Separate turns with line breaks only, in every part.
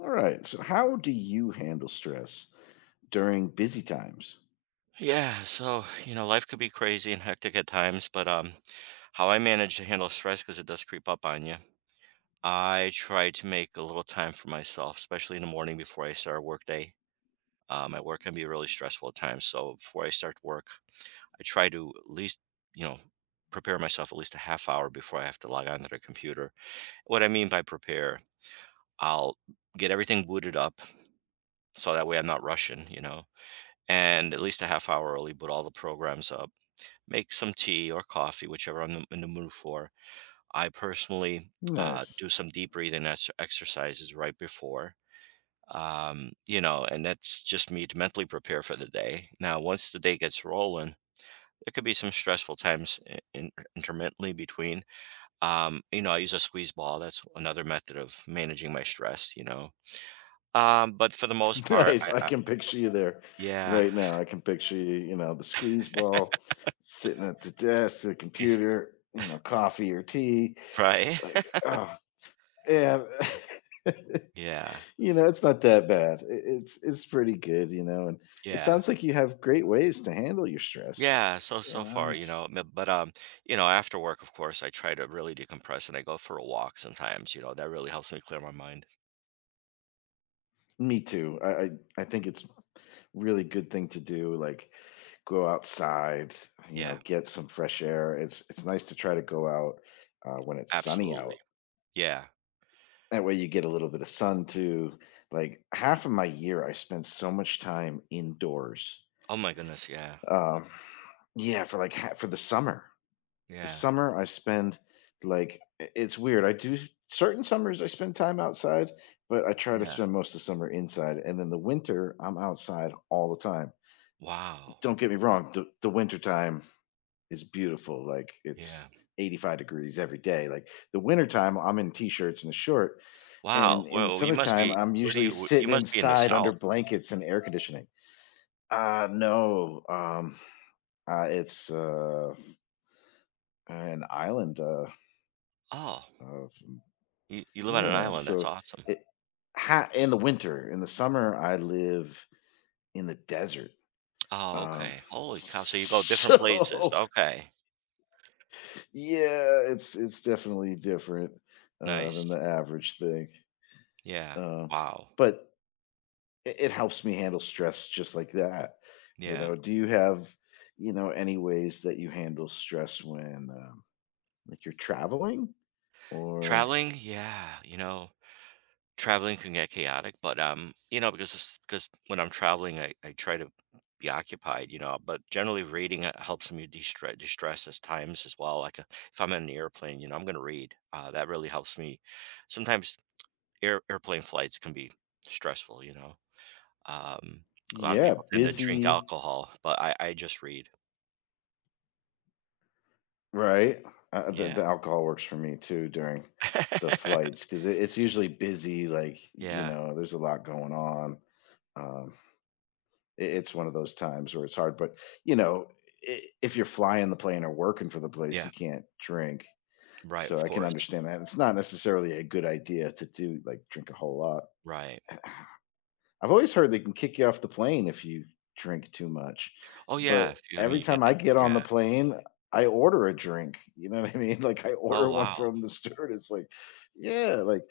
All right. So, how do you handle stress during busy times?
Yeah, so, you know, life could be crazy and hectic at times, but how I manage to handle stress because it does creep up on you. I try to make a little time for myself, especially in the morning before I start a work day. My work can be really stressful at times, so before I start work, I try to at least, you know, prepare myself at least a half hour before I have to log onto the computer. What I mean by prepare, I'll get everything booted up so that way I'm not rushing, you know, and at least a half hour early, boot all the programs up, make some tea or coffee, whichever I'm in the mood for. I personally,
Nice.
do some deep breathing exercises right before, you know, and that's just me to mentally prepare for the day. Now, once the day gets rolling, there could be some stressful times intermittently between. You know, I use a squeeze ball. That's another method of managing my stress, you know. But for the most part,
Nice.
I,
I
I
can picture you there
yeah,
right now. I can picture you, you know, the squeeze ball, sitting at the desk, the computer, you know, coffee or tea.
right.
Like, oh, yeah.
Yeah,
You know, it's not that bad. It's pretty good, you know. And it
yeah.
sounds like you have great ways to handle your stress.
Yeah, so
You
so
know,
far, you know,
it's
but you know, after work, of course, I try to really decompress and I go for a walk sometimes, you know, that really helps me clear my mind.
me too. I think it's really good thing to do, like, go outside, you know,
Yeah,
get some fresh air. It's nice to try to go out when it's sunny
absolutely.
out,
Yeah.
that way you get a little bit of sun too. Like half of my year I spend so much time indoors,
Oh my goodness, yeah.
um yeah, for like for the summer. The
Yeah.
summer I spend, like, it's weird, I do certain summers I spend time outside, but I try to
Yeah.
spend most of the summer inside, and then the winter I'm outside all the time.
Wow.
Don't get me wrong, the winter time is beautiful. Like,
Yeah.
it's 85 degrees every day. Like, the wintertime, I'm in t-shirts and a short.
Wow.
And in the
Well, you must
summertime,
be,
I'm
where do
usually
you, you
sitting
must be in the
inside under
south.
blankets and air conditioning. No. It's, an island,
Oh,
of,
you live on an
yeah,
island. That's
so
awesome.
it in the winter, in the summer I live in the desert.
Oh,
Um
okay. Holy cow. So you go different places.
so
Okay.
yeah, it's definitely different than
Nice.
the average thing.
Yeah.
Uh,
Wow.
but it helps me handle stress just like that. You
Yeah.
know, do you have, you know, any ways that you handle stress when, like, you're traveling or,
Traveling? Yeah, you know. Traveling can get chaotic, but, you know, because it's because when I'm traveling, I try to be occupied, you know, but generally reading, helps me destre de-stress as times as well, like, if I'm in an airplane, you know, I'm gonna read, that really helps me. Sometimes airplane flights can be stressful, you know? Um, a lot of
yeah,
people tend to drink
busy,
alcohol, but I just read.
right? The,
Yeah.
the alcohol works for me too during the flights because it's usually busy. Like, you
Yeah,
know, there's a lot going on. Um, it's one of those times where it's hard. But, you know, I if you're flying the plane or working for the place,
yeah.
you can't drink.
Right,
So
of
I can
course.
understand that. It's not necessarily a good idea to do, like, drink a whole lot.
Right.
I've always heard they can kick you off the plane if you drink too much.
Oh, yeah,
But
if you, I mean,
every
you
time
get the
I get on the
yeah.
plane, I order a drink. You know what I mean? Like, I
Oh,
order one
wow.
from the stewardess. Like, yeah, like,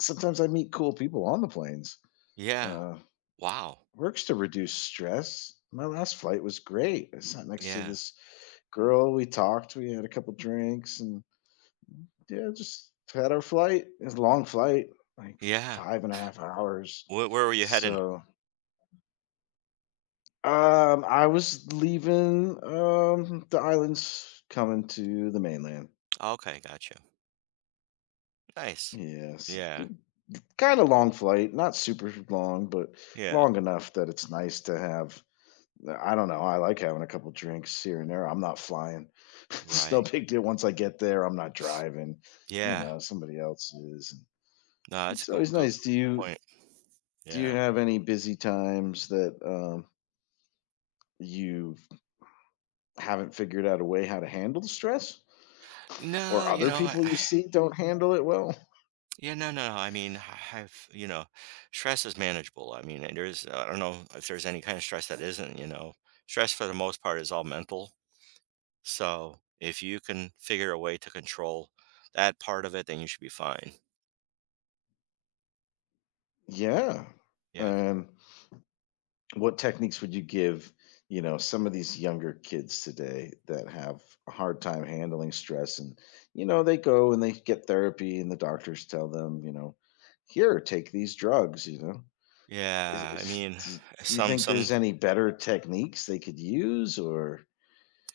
sometimes I meet cool people on the planes.
Yeah.
Uh,
Wow.
works to reduce stress. My last flight was great. I sat next to
Yeah.
this girl. We talked. We had a couple drinks, and yeah, just had our flight. It's a long flight, like,
Yeah.
five and a half hours.
Where were you heading?
So I was leaving the islands coming to the mainland.
Okay, gotcha. Nice.
Yes.
Yeah.
Kind of long flight, not super long, but
Yeah.
long enough that it's nice to have. I don't know. I like having a couple drinks here and there. I'm not flying. It's no
Right.
big deal. Once I get there, I'm not driving. You
Yeah.
know, somebody else is.
No, that's a
It's
good
always
good
nice. Do you,
point.
do you
Yeah.
have any busy times that, you haven't figured out a way how to handle the stress?
No,
Or
you
other
know, I,
people
I-
you see don't handle it well?
yeah, no, no. I mean, I- I've, you know, stress is manageable. I mean, and there's, I don't know if there's any kind of stress that isn't, you know, stress for the most part is all mental. So if you can figure a way to control that part of it, then you should be fine.
Yeah.
Yeah.
And what techniques would you give, you know, some of these younger kids today that have a hard time handling stress, and, you know, they go and they get therapy and the doctors tell them, you know, "Here, take these drugs," you know?
Yeah. I
Is
mean,
do you
some,
think
some.
there's any better techniques they could use or,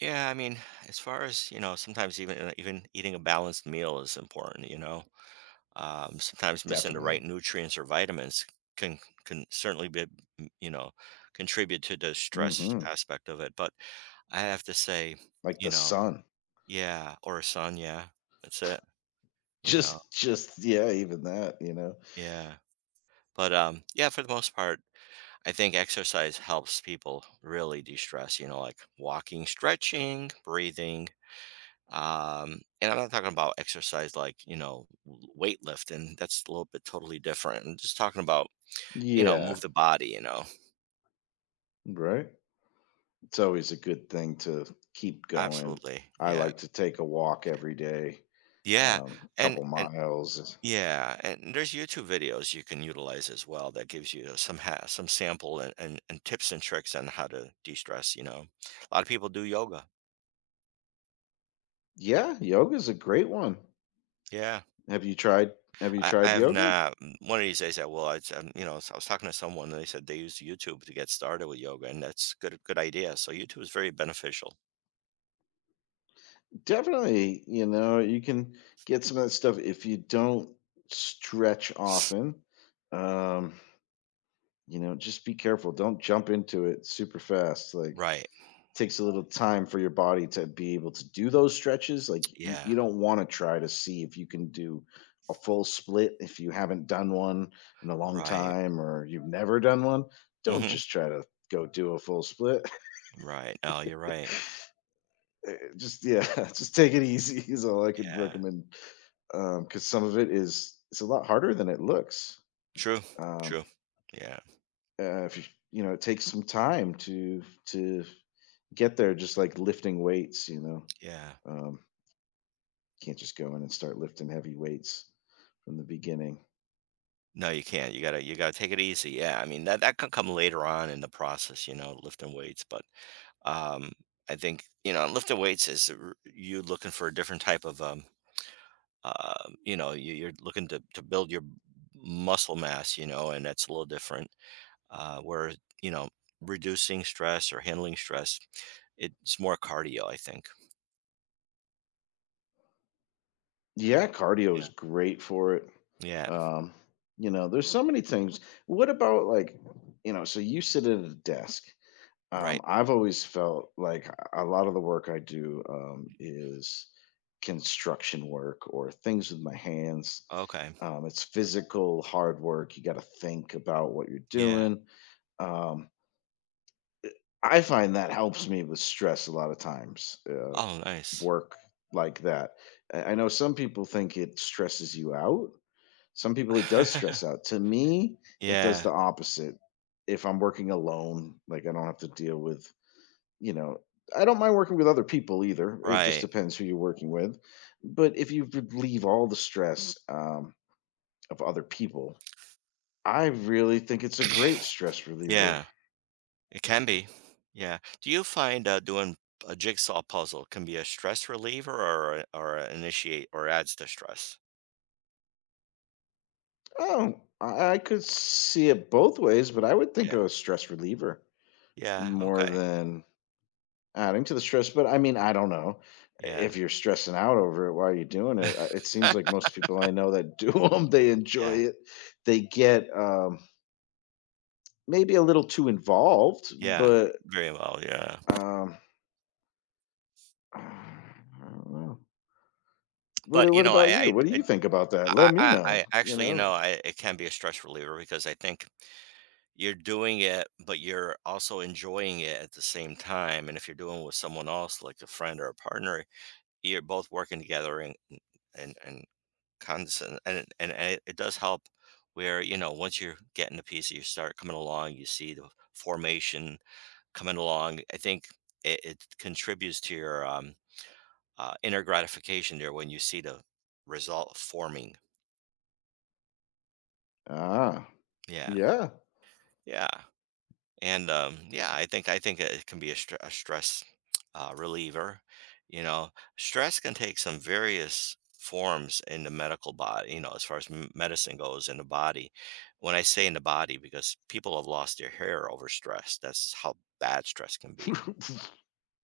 Yeah, I mean, as far as, you know, sometimes even even eating a balanced meal is important, you know. Sometimes missing the right
definitely.
nutrients or vitamins can certainly be, mm, you know, contribute to the stress
Mhm.
aspect of it. But I have to say,
Like
you
the
know,
sun.
yeah, or a son, yeah, that's it, you know,
Just yeah, even that, you know.
yeah. But yeah, for the most part, I think exercise helps people really de-stress, you know, like walking, stretching, breathing. And I'm not talking about exercise like, you know, weightlifting. That's a little bit totally different. I'm just talking about, you know,
Yeah,
move the body, you know.
right? It's always a good thing to keep going.
Absolutely.
I
Yeah.
like to take a walk every day,
Yeah. And
couple
and
miles.
yeah, and there's YouTube videos you can utilize as well that gives you some some sample and, tips and tricks on how to de-stress, you know. A lot of people do yoga.
Yeah, yoga's a great one.
Yeah.
Have you tried have you
I
tried
have
yoga?
not. Mm, one of these days, I will. I, you know, so I was talking to someone, and they said they use YouTube to get started with yoga, and that's good. Good idea. So YouTube is very beneficial.
Definitely, you know, you can get some of that stuff if you don't stretch often. Um, you know, just be careful. Don't jump into it super fast. Like,
Right.
takes a little time for your body to be able to do those stretches. Like, you,
Yeah.
you don't want to try to see if you can do a full split if you haven't done one in a long
Right.
time or you've never done one. Don't
Hmm.
just try to go do a full split.
Right. No, you're right.
Just yeah, just take it easy is all I could
Yeah.
recommend. Because some of it is, it's a lot harder than it looks.
True.
Um,
True. Yeah.
if you, you know, it takes some time to get there. Just like lifting weights, you know.
Yeah.
Um, Can't just go in and start lifting heavy weights from the beginning.
No, you can't. You gotta. You gotta take it easy. Yeah. I mean, that that can come later on in the process. You know, lifting weights, but um, I think you know, lifting weights is you looking for a different type of um, you know, you're looking to build your muscle mass, you know, and that's a little different. Where, you know, reducing stress or handling stress, it's more cardio, I think.
Yeah, cardio is great for it.
Yeah.
Um, you know, there's so many things. What about, like, you know, so you sit at a desk.
Right.
I've always felt like a lot of the work I do, is construction work or things with my hands.
Okay.
It's physical, hard work. You got to think about what you're
Yeah.
doing. Um, I find that helps me with stress a lot of times.
Oh, nice.
Work like that. I know some people think it stresses you out. Some people it does stress out. To me, it does
Yeah.
the opposite. If I'm working alone, like, I don't have to deal with, you know, I don't mind working with other people either. It just
Right.
depends who you're working with. But if you would leave all the stress, of other people, I really think it's a great stress reliever.
Yeah. It can be. Yeah. Do you find, doing a jigsaw puzzle can be a stress reliever or or a initiate or adds to stress?
Oh, I could see it both ways, but I would think
Yeah.
of a stress reliever
Yeah.
more
Okay.
than adding to the stress. But I mean, I don't know.
Yeah.
If you're stressing out over it, why are you doing it? I it seems like most people I know that do them, they enjoy
Yeah.
it. They get, maybe a little too involved,
Yeah,
but,
very well, yeah.
um, I don't know. What
But, you
what
know,
about you?
I
What do
I
you think about that? Let
I
me
I
know,
I
you
actually, you
know?
know, I it can be a stress reliever because I think you're doing it, but you're also enjoying it at the same time, and if you're doing it with someone else, like a friend or a partner, you're both working together and constant and it it does help where, you know, once you're getting a piece, you start coming along, you see the formation coming along. I think it it contributes to your, um, inner gratification there when you see the result forming.
Ah,
Yeah,
yeah.
yeah, and yeah, I think it can be a, a stress, reliever. You know, stress can take some various forms in the medical body. You know, as far as medicine goes in the body. When I say in the body, because people have lost their hair over stress. That's how bad stress can be.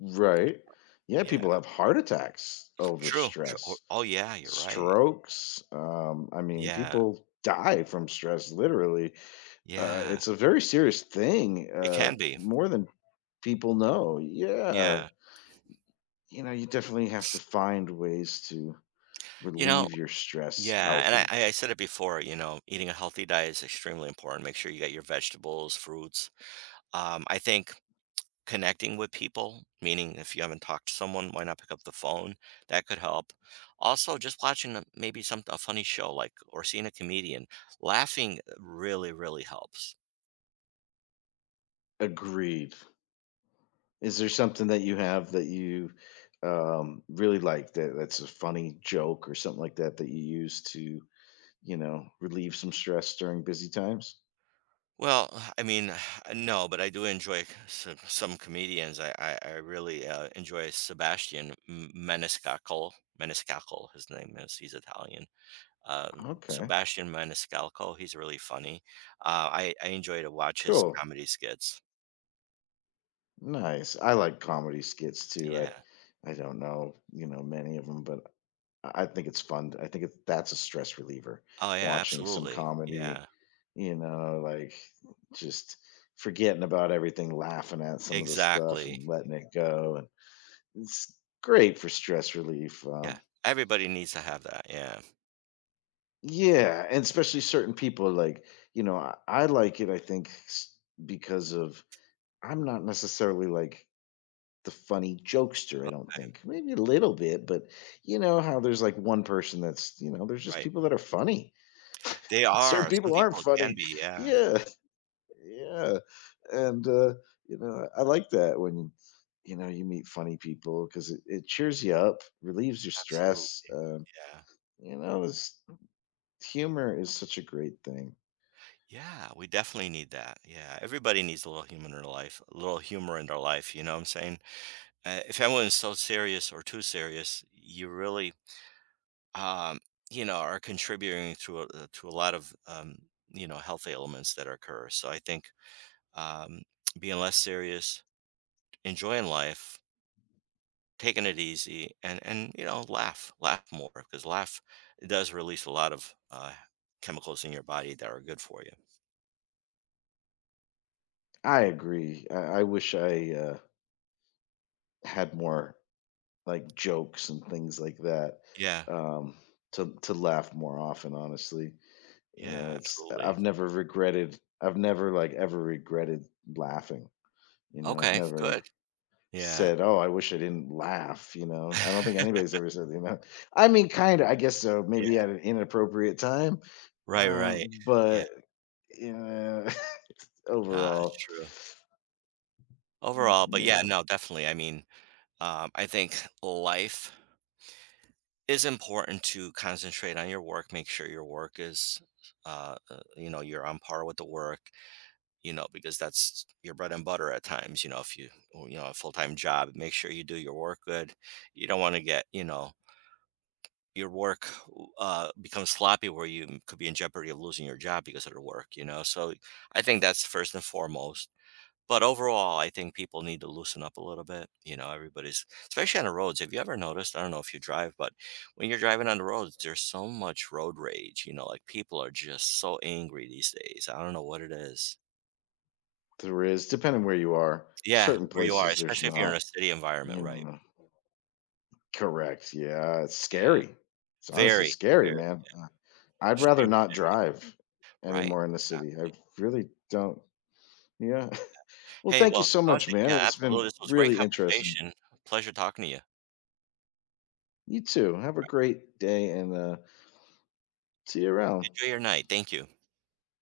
Right. Yeah,
Yeah,
people have heart attacks over
true. True. Oh,
stress,
oh, yeah, you're right.
strokes, I mean,
Yeah,
people die from stress, literally.
yeah,
It's a very serious thing,
it can be.
more than people know. Yeah,
Yeah.
you know, you definitely have to find ways to
You know,
relieve your stress
yeah, and I
healthy.
I I said it before, you know, eating a healthy diet is extremely important. Make sure you get your vegetables, fruits. I think connecting with people, meaning if you haven't talked to someone, why not pick up the phone? That could help. Also, just watching maybe some a funny show like or seeing a comedian, laughing really, really helps.
Agreed. Is there something that you have that you, really like, that that's a funny joke or something like that that you use to, you know, relieve some stress during busy times?
Well, I mean, no, but I do enjoy some comedians. I really, enjoy Sebastian Maniscalco. Maniscalco, his name is. He's Italian,
Okay,
Sebastian Maniscalco. He's really funny. I enjoy to watch his
cool,
comedy skits.
nice. I like comedy skits too.
Yeah.
I don't know, you know, many of them, but I think it's fun. I think it, that's a stress reliever.
Oh yeah,
Watching some
absolutely.
comedy,
Yeah.
you know, like, just forgetting about everything, laughing at some of the stuff
Exactly.
and letting it go. And it's great for stress relief.
Yeah. Everybody needs to have that. Yeah.
Yeah, and especially certain people, like, you know, I like it, I think, because of, I'm not necessarily like the funny jokester, I don't
Okay.
think. Maybe a little bit, but you know how there's like one person that's, you know, there's just
Right.
people that are funny.
They
Certain
are. Some
people aren't
people can
funny.
be. Yeah.
Yeah, yeah, and, you know, I like that when, you know, you meet funny people 'cause it cheers you up, relieves your stress,
Absolutely. Yeah.
you know, it's humor is such a great thing.
Yeah. We definitely need that. Yeah. Everybody needs a little humor in their life, a little humor in their life. You know what I'm saying? If everyone's so serious or too serious, you really, um, you know, are contributing to a lot of you know, health ailments that occur. So I think, um, being less serious, enjoying life, taking it easy, and you know laugh, laugh more because laugh does release a lot of, chemicals in your body that are good for you.
I agree. I wish I, had more, like, jokes and things like that,
Yeah,
um, to laugh more often, honestly. You know,
yeah,
it's
absolutely.
I've never regretted, I've never, like, ever regretted laughing, you know, I've
Okay, good.
never
Yeah,
said, "Oh, I wish I didn't laugh," you know? I don't think anybody's ever said, you know? I mean, kinda, I guess so,
yeah,
maybe at an inappropriate time,
right, right. Yeah,
but, yeah,
that's
overall,
true. Overall, but yeah,
yeah,
no, definitely. I mean, I think life is important to concentrate on your work, make sure your work is you know you're on par with the work, you know because that's your bread and butter at times, you know if you oh, you know a full-time job, make sure you do your work good, you don't want to get, you know, your work, uh, becomes sloppy where you could be in jeopardy of losing your job because of the work, you know, so I think that's first and foremost. But overall, I think people need to loosen up a little bit. You know, everybody's, especially on the roads. Have you ever noticed? I don't know if you drive, but when you're driving on the roads, there's so much road rage. You know, like people are just so angry these days. I don't know what it is.
there is, depending where you are.
Yeah,
Certain
where you are,
places there's
especially if you're in a
not,
city environment,
you
right?
know, correct, yeah, it's
Yeah,
scary. It's honestly
very,
scary,
very,
man. I'd rather
extremely
not
serious,
drive
right?
anymore in the city. I
Exactly.
really don't, yeah. Well,
Hey,
thank you
well,
so
I was,
much, man.
yeah,
It's been
absolutely. This was a great
really interesting.
conversation. Pleasure talking to you.
You too. Have a great day and, see you around.
Enjoy your night. Thank you.